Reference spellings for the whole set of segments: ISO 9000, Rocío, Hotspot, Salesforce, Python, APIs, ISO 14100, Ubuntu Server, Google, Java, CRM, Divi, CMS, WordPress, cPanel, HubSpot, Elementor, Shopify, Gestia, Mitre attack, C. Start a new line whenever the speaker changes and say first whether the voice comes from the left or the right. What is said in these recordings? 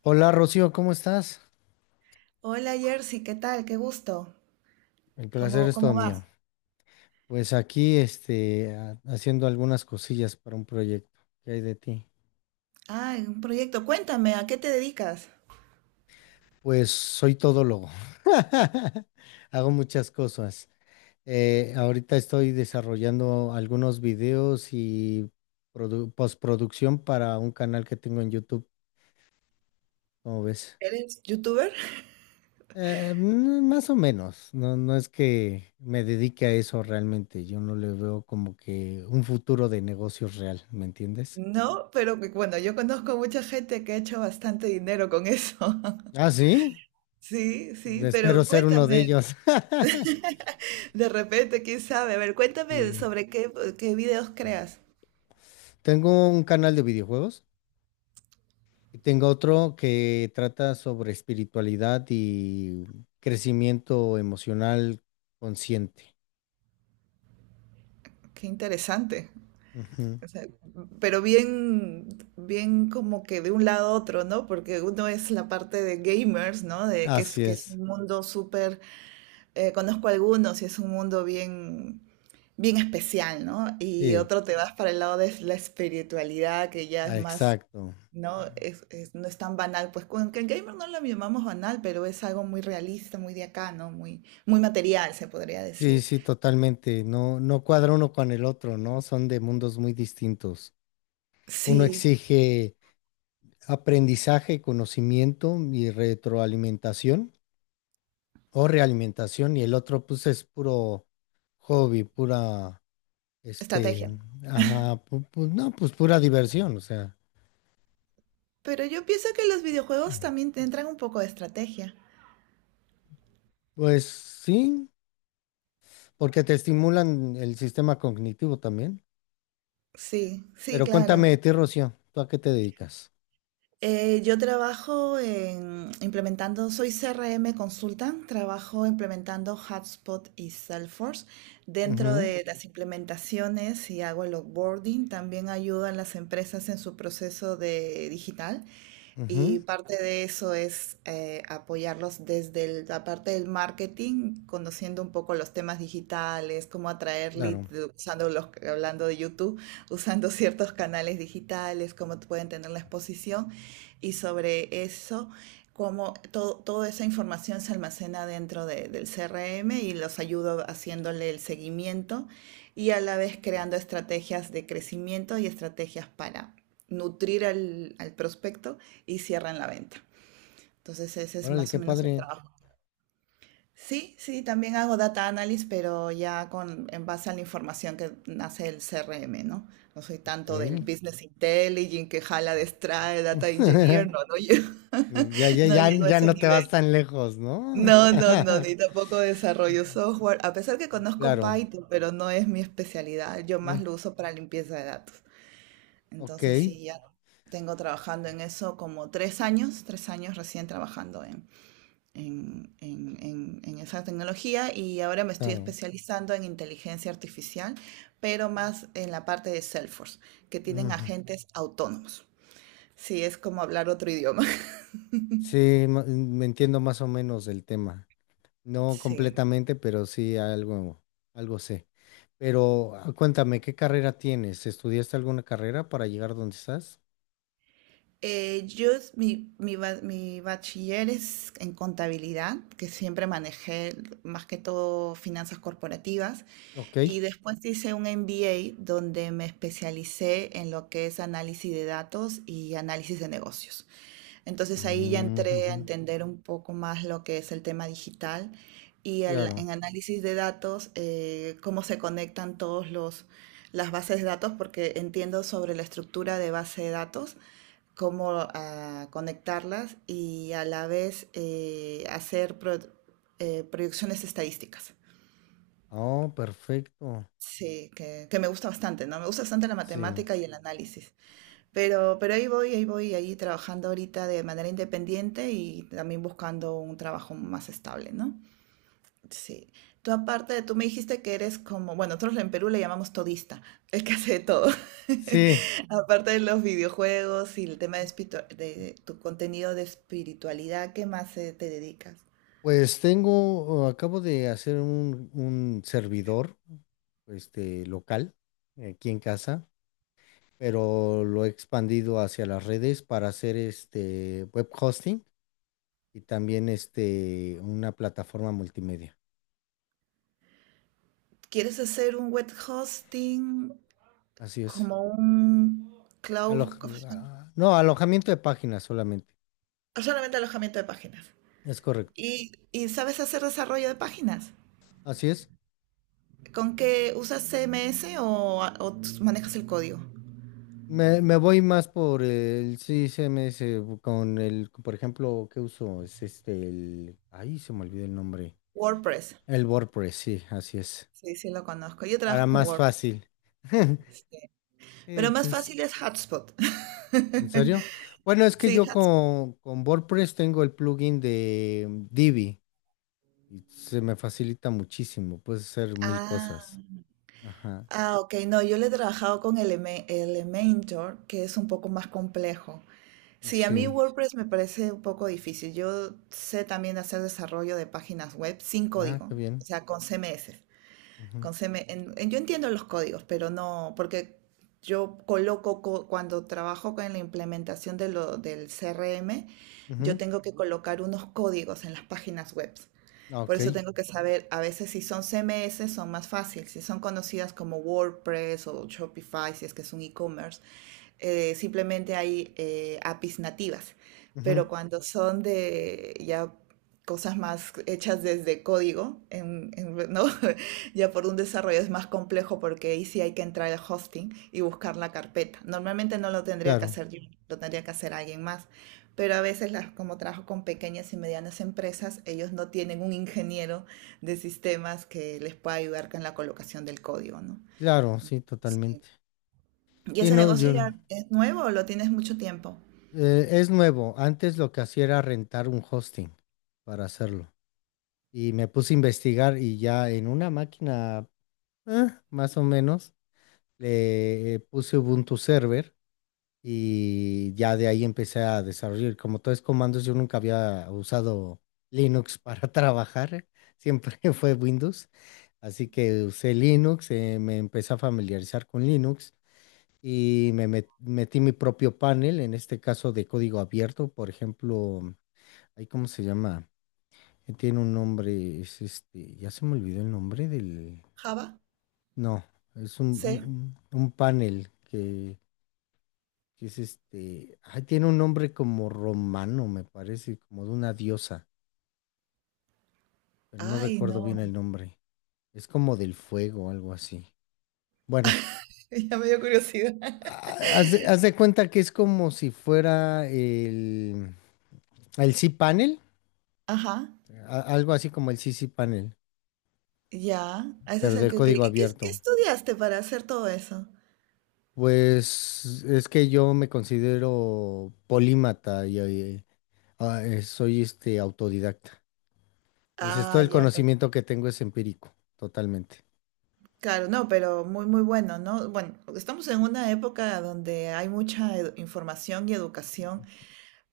left: Hola Rocío, ¿cómo estás?
right: Hola Jersey, ¿qué tal? Qué gusto.
left: El placer
right: ¿Cómo,
left: es todo
right: cómo
left: mío.
right: vas?
left: Pues aquí, haciendo algunas cosillas para un proyecto. ¿Qué hay de ti?
right: Ah, un proyecto. Cuéntame, ¿a qué te dedicas?
left: Pues soy todólogo. Hago muchas cosas. Ahorita estoy desarrollando algunos videos y postproducción para un canal que tengo en YouTube, ¿cómo ves?
right: ¿Eres youtuber?
left: Más o menos. No, no es que me dedique a eso realmente. Yo no le veo como que un futuro de negocios real, ¿me entiendes?
right: No, pero yo conozco mucha gente que ha hecho bastante dinero con eso.
left: Ah, sí.
right: Sí, sí,
left: Espero
right: pero
left: ser uno de
right: cuéntame,
left: ellos.
right: de repente, quién sabe. A ver, cuéntame
left: Sí.
right: sobre qué, qué videos creas.
left: Tengo un canal de videojuegos y tengo otro que trata sobre espiritualidad y crecimiento emocional consciente.
right: Qué interesante.
left: Ujú.
right: O sea, pero bien, bien como que de un lado a otro, ¿no? Porque uno es la parte de gamers, ¿no? De que es,
left: Así
right: que es
left: es.
right: un mundo súper conozco algunos y es un mundo bien, bien especial, ¿no? Y
left: Sí,
right: otro te vas para el lado de la espiritualidad, que ya es
left: ah,
right: más,
left: exacto.
right: ¿no? No es tan banal. Pues con que el gamer no lo llamamos banal, pero es algo muy realista, muy de acá, ¿no? Muy, muy material, se podría
left: Sí,
right: decir.
left: sí, totalmente. No, no cuadra uno con el otro, ¿no? Son de mundos muy distintos. Uno
right: Sí,
left: exige aprendizaje, conocimiento y retroalimentación o realimentación, y el otro pues es puro hobby, pura, este,
right: estrategia.
left: ajá, no, pues pura diversión, o sea,
right: Pero yo pienso que los videojuegos
left: Mm.
right: también te entran un poco de estrategia.
left: Pues sí, porque te estimulan el sistema cognitivo también.
right: Sí, sí,
left: Pero cuéntame
right: claro.
left: de ti, Rocío, ¿tú a qué te dedicas?
right: Yo trabajo en implementando, soy CRM Consultant, trabajo implementando HubSpot y Salesforce. Dentro de las implementaciones y hago el onboarding, también ayudo a las empresas en su proceso de digital.
left: Ujú,
right: Y
left: ujú,
right: parte de eso es apoyarlos desde la parte del marketing, conociendo un poco los temas digitales, cómo atraer leads
left: claro.
right: de- usando los, hablando de YouTube, usando ciertos canales digitales, cómo pueden tener la exposición y sobre eso, cómo toda esa información se almacena dentro del CRM y los ayudo haciéndole el seguimiento y a la vez creando estrategias de crecimiento y estrategias para nutrir al, al prospecto y cierran la venta. Entonces ese es
left: Órale,
right: más
left: qué
right: o menos el
left: padre.
right: trabajo. Sí, sí, también hago data analysis, pero ya con, en base a la información que nace el CRM, ¿no? No soy
left: Ok.
right: tanto del business intelligence que jala, destrae, data engineer, no, no,
left: Ya, ya,
right: no
left: ya,
right: llego a
left: ya
right: ese
left: no te vas
right: nivel.
left: tan lejos, ¿no?
right: No, no, no, ni tampoco desarrollo software, a pesar que conozco
left: Claro.
right: Python, pero no es mi especialidad, yo
left: mm,
right: más lo uso para limpieza de datos.
left: Ok,
right: Entonces sí, ya tengo trabajando en eso como tres años recién trabajando en, en esa tecnología y ahora me estoy
left: claro.
right: especializando en inteligencia artificial, pero más en la parte de Salesforce, que tienen
left: Ujú.
right: agentes autónomos. Sí, es como hablar otro idioma.
left: Sí, me entiendo más o menos del tema. No
right: Sí.
left: completamente, pero sí algo, algo sé. Pero cuéntame, ¿qué carrera tienes? ¿Estudiaste alguna carrera para llegar donde estás?
right: Yo, es- mi, ba- mi bachiller es en contabilidad, que siempre manejé más que todo finanzas corporativas,
left: Ok.
right: y después hice un MBA donde me especialicé en lo que es análisis de datos y análisis de negocios. Entonces ahí ya
left: Mm,
right: entré a
left: ujú,
right: entender un poco más lo que es el tema digital y el-
left: claro.
right: en análisis de datos, cómo se conectan todos los, las bases de datos, porque entiendo sobre la estructura de base de datos, cómo ah, conectarlas y a la vez hacer proyecciones estadísticas.
left: Oh, perfecto.
right: Sí, que me gusta bastante, ¿no? Me gusta bastante la
left: Sí.
right: matemática y el análisis. Pero ahí voy, ahí trabajando ahorita de manera independiente y también buscando un trabajo más estable, ¿no? Sí. Tú aparte, tú me dijiste que eres como, bueno, nosotros en Perú le llamamos todista, el que hace de todo.
left: Sí,
right: Aparte de los videojuegos y el tema de, de tu contenido de espiritualidad, ¿qué más te dedicas?
left: pues tengo, acabo de hacer un servidor, este, local, aquí en casa, pero lo he expandido hacia las redes para hacer este web hosting, y también este, una plataforma multimedia.
right: ¿Quieres hacer un web hosting
left: Así es.
right: como un cloud? ¿Cómo se llama?
left: No, alojamiento de páginas solamente.
right: Solamente alojamiento de páginas.
left: Es correcto.
right: Y sabes hacer desarrollo de páginas?
left: Así es.
right: ¿Con qué usas CMS o manejas el código?
left: Me voy más por el CMS con el, por ejemplo, ¿qué uso? Es este, el, ahí se me olvidó el nombre.
right: WordPress.
left: El WordPress, sí, así es.
right: Sí, sí lo conozco. Yo
left: Para
right: trabajo con
left: más
right: WordPress.
left: fácil.
right: Sí. Pero
left: Pues
right: más
left: es-
right: fácil es Hotspot.
left: ¿En serio? Bueno, es que
right: Sí,
left: yo
right: Hotspot.
left: con WordPress tengo el plugin de Divi, y se me facilita muchísimo. Puedes hacer mil
right: Ah,
left: cosas. Ajá.
right: ah, ok. No, yo le he trabajado con Elementor, que es un poco más complejo. Sí, a mí
left: Sí.
right: WordPress me parece un poco difícil. Yo sé también hacer desarrollo de páginas web sin
left: Ah,
right: código,
left: qué bien.
right: o sea, con CMS.
left: Ujú,
right: Con CM yo entiendo los códigos, pero no, porque yo coloco, cuando trabajo con la implementación de lo, del CRM, yo
left: ujú,
right: tengo que Ujú. Colocar unos códigos en las páginas web.
left: ah,
right: Por
left: ok.
right: eso tengo que saber, a veces si son CMS son más fáciles, si son conocidas como WordPress o Shopify, si es que es un e-commerce, simplemente hay APIs nativas, pero
left: Ujú,
right: cuando son de ya cosas más hechas desde código, ¿no? ya por un desarrollo es más complejo porque ahí sí hay que entrar al hosting y buscar la carpeta. Normalmente no lo tendría que
left: claro.
right: hacer yo, lo tendría que hacer alguien más, pero a veces las, como trabajo con pequeñas y medianas empresas, ellos no tienen un ingeniero de sistemas que les pueda ayudar con la colocación del código, ¿no?
left: Claro, sí, totalmente.
right: ¿Y
left: Sí,
right: ese
left: no,
right: negocio
left: yo.
right: ya es nuevo o lo tienes mucho tiempo?
left: Es nuevo. Antes lo que hacía era rentar un hosting para hacerlo. Y me puse a investigar y ya en una máquina, más o menos, le puse Ubuntu Server, y ya de ahí empecé a desarrollar. Como todo es comandos, yo nunca había usado Linux para trabajar, siempre fue Windows. Así que usé Linux, me empecé a familiarizar con Linux, y me metí mi propio panel, en este caso de código abierto. Por ejemplo, ahí cómo se llama. Tiene un nombre, es este, ya se me olvidó el nombre del,
right: Java,
left: no, es un,
right: C.
left: un panel que es este, ay, tiene un nombre como romano, me parece, como de una diosa, pero no
right: Ay,
left: recuerdo bien el
right: no.
left: nombre. Es como del fuego o algo así. Bueno,
right: Ya me dio curiosidad.
left: haz de cuenta que es como si fuera el cPanel,
right: Ajá,
left: algo así como el ccPanel,
right: ya. Ese es
left: pero
right: el
left: de
right: que utilizo.
left: código
right: ¿Y qué
left: abierto.
right: estudiaste para hacer todo eso?
left: Pues es que yo me considero polímata y soy este autodidacta. Entonces todo
right: Ah,
left: el
right: ya,
left: conocimiento que tengo es empírico, totalmente.
right: claro, no, pero muy, muy bueno, ¿no? Bueno, estamos en una época donde hay mucha información y educación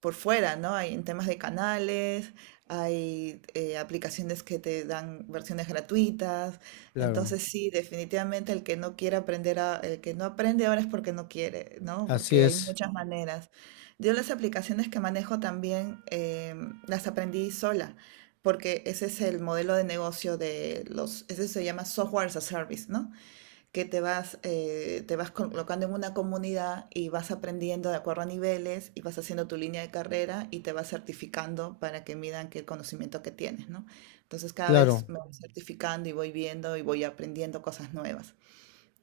right: por fuera, ¿no? Hay en temas de canales, hay aplicaciones que te dan versiones gratuitas.
left: Claro.
right: Entonces, sí, definitivamente el que no quiere aprender, el que no aprende ahora es porque no quiere, ¿no?
left: Así
right: Porque hay
left: es,
right: muchas maneras. Yo las aplicaciones que manejo también las aprendí sola, porque ese es el modelo de negocio de los, ese se llama software as a service, ¿no? Que te vas colocando en una comunidad y vas aprendiendo de acuerdo a niveles y vas haciendo tu línea de carrera y te vas certificando para que midan que el conocimiento que tienes, ¿no? Entonces cada vez
left: claro.
right: me voy certificando y voy viendo y voy aprendiendo cosas nuevas.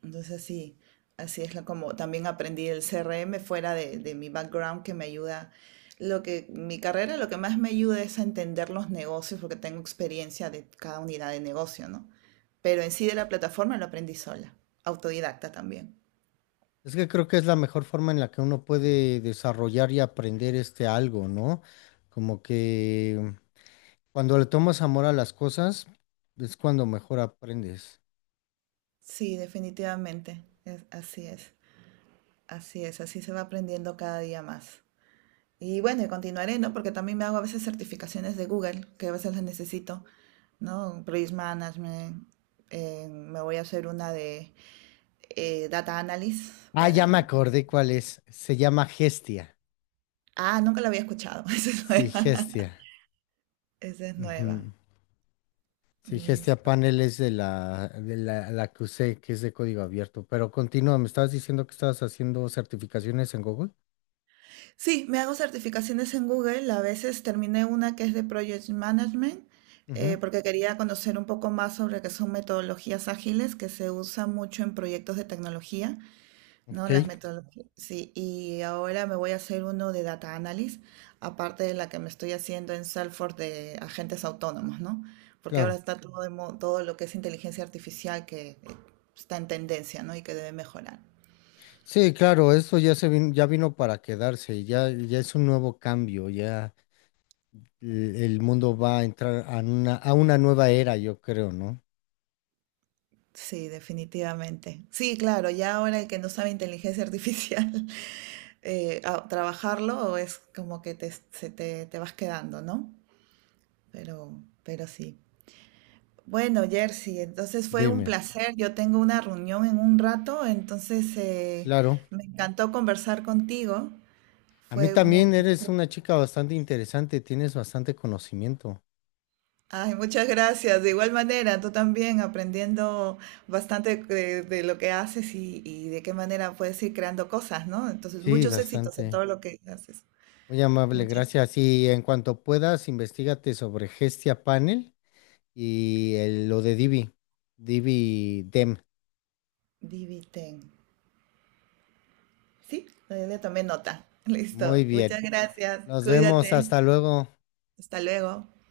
right: Entonces así, como también aprendí el CRM fuera de mi background que me ayuda. Lo que mi carrera lo que más me ayuda es a entender los negocios porque tengo experiencia de cada unidad de negocio, ¿no? Pero en sí de la plataforma lo aprendí sola, autodidacta también.
left: Es que creo que es la mejor forma en la que uno puede desarrollar y aprender este algo, ¿no? Como que cuando le tomas amor a las cosas, es cuando mejor aprendes.
right: Sí, definitivamente. Así es, así es, así se va aprendiendo cada día más. Y bueno, y continuaré, ¿no? Porque también me hago a veces certificaciones de Google, que a veces las necesito. ¿No? Risk Management. Me voy a hacer una de Data Analysis
left: Ah, ya me
right: para...
left: acordé cuál es. Se llama Gestia.
right: Ah, nunca la había escuchado. Esa es
left: Sí,
right: nueva.
left: Gestia.
right: Esa es
left: Ujú.
right: nueva.
left: Sí, Gestia
right: Listo.
left: Panel es de la que usé, que es de código abierto. Pero continúa, me estabas diciendo que estabas haciendo certificaciones en Google.
right: Sí, me hago certificaciones en Google. A veces terminé una que es de Project Management,
left: Ujú,
right: porque quería conocer un poco más sobre qué son metodologías ágiles que se usan mucho en proyectos de tecnología. No, las
left: ok,
right: metodologías. Sí, y ahora me voy a hacer uno de data analysis, aparte de la que me estoy haciendo en Salesforce de agentes autónomos, ¿no? Porque ahora
left: claro.
right: está todo, todo lo que es inteligencia artificial que está en tendencia, ¿no? Y que debe mejorar.
left: Sí, claro, eso ya ya vino para quedarse, ya, ya es un nuevo cambio, ya el mundo va a entrar a a una nueva era, yo creo, ¿no?
right: Sí, definitivamente. Sí, claro, ya ahora el que no sabe inteligencia artificial, trabajarlo es como que te, se te, te vas quedando, ¿no? Pero sí. Bueno, Jersey, entonces fue un
left: Dime,
right: placer. Yo tengo una reunión en un rato, entonces
left: claro.
right: me encantó conversar contigo.
left: A mí
right: Fue muy...
left: también, eres una chica bastante interesante, tienes bastante conocimiento.
right: Ay, muchas gracias. De igual manera, tú también aprendiendo bastante de lo que haces y de qué manera puedes ir creando cosas, ¿no? Entonces,
left: Sí,
right: muchos éxitos en
left: bastante.
right: todo lo que haces.
left: Muy amable,
right: Muchas.
left: gracias. Y en cuanto puedas, investigate sobre Gestia Panel y lo de Divi, Divi Dem.
right: Diviten. Sí, le también nota.
left: Muy
right: Listo.
left: bien.
right: Muchas gracias.
left: Nos vemos,
right: Cuídate.
left: hasta luego.
right: Hasta luego.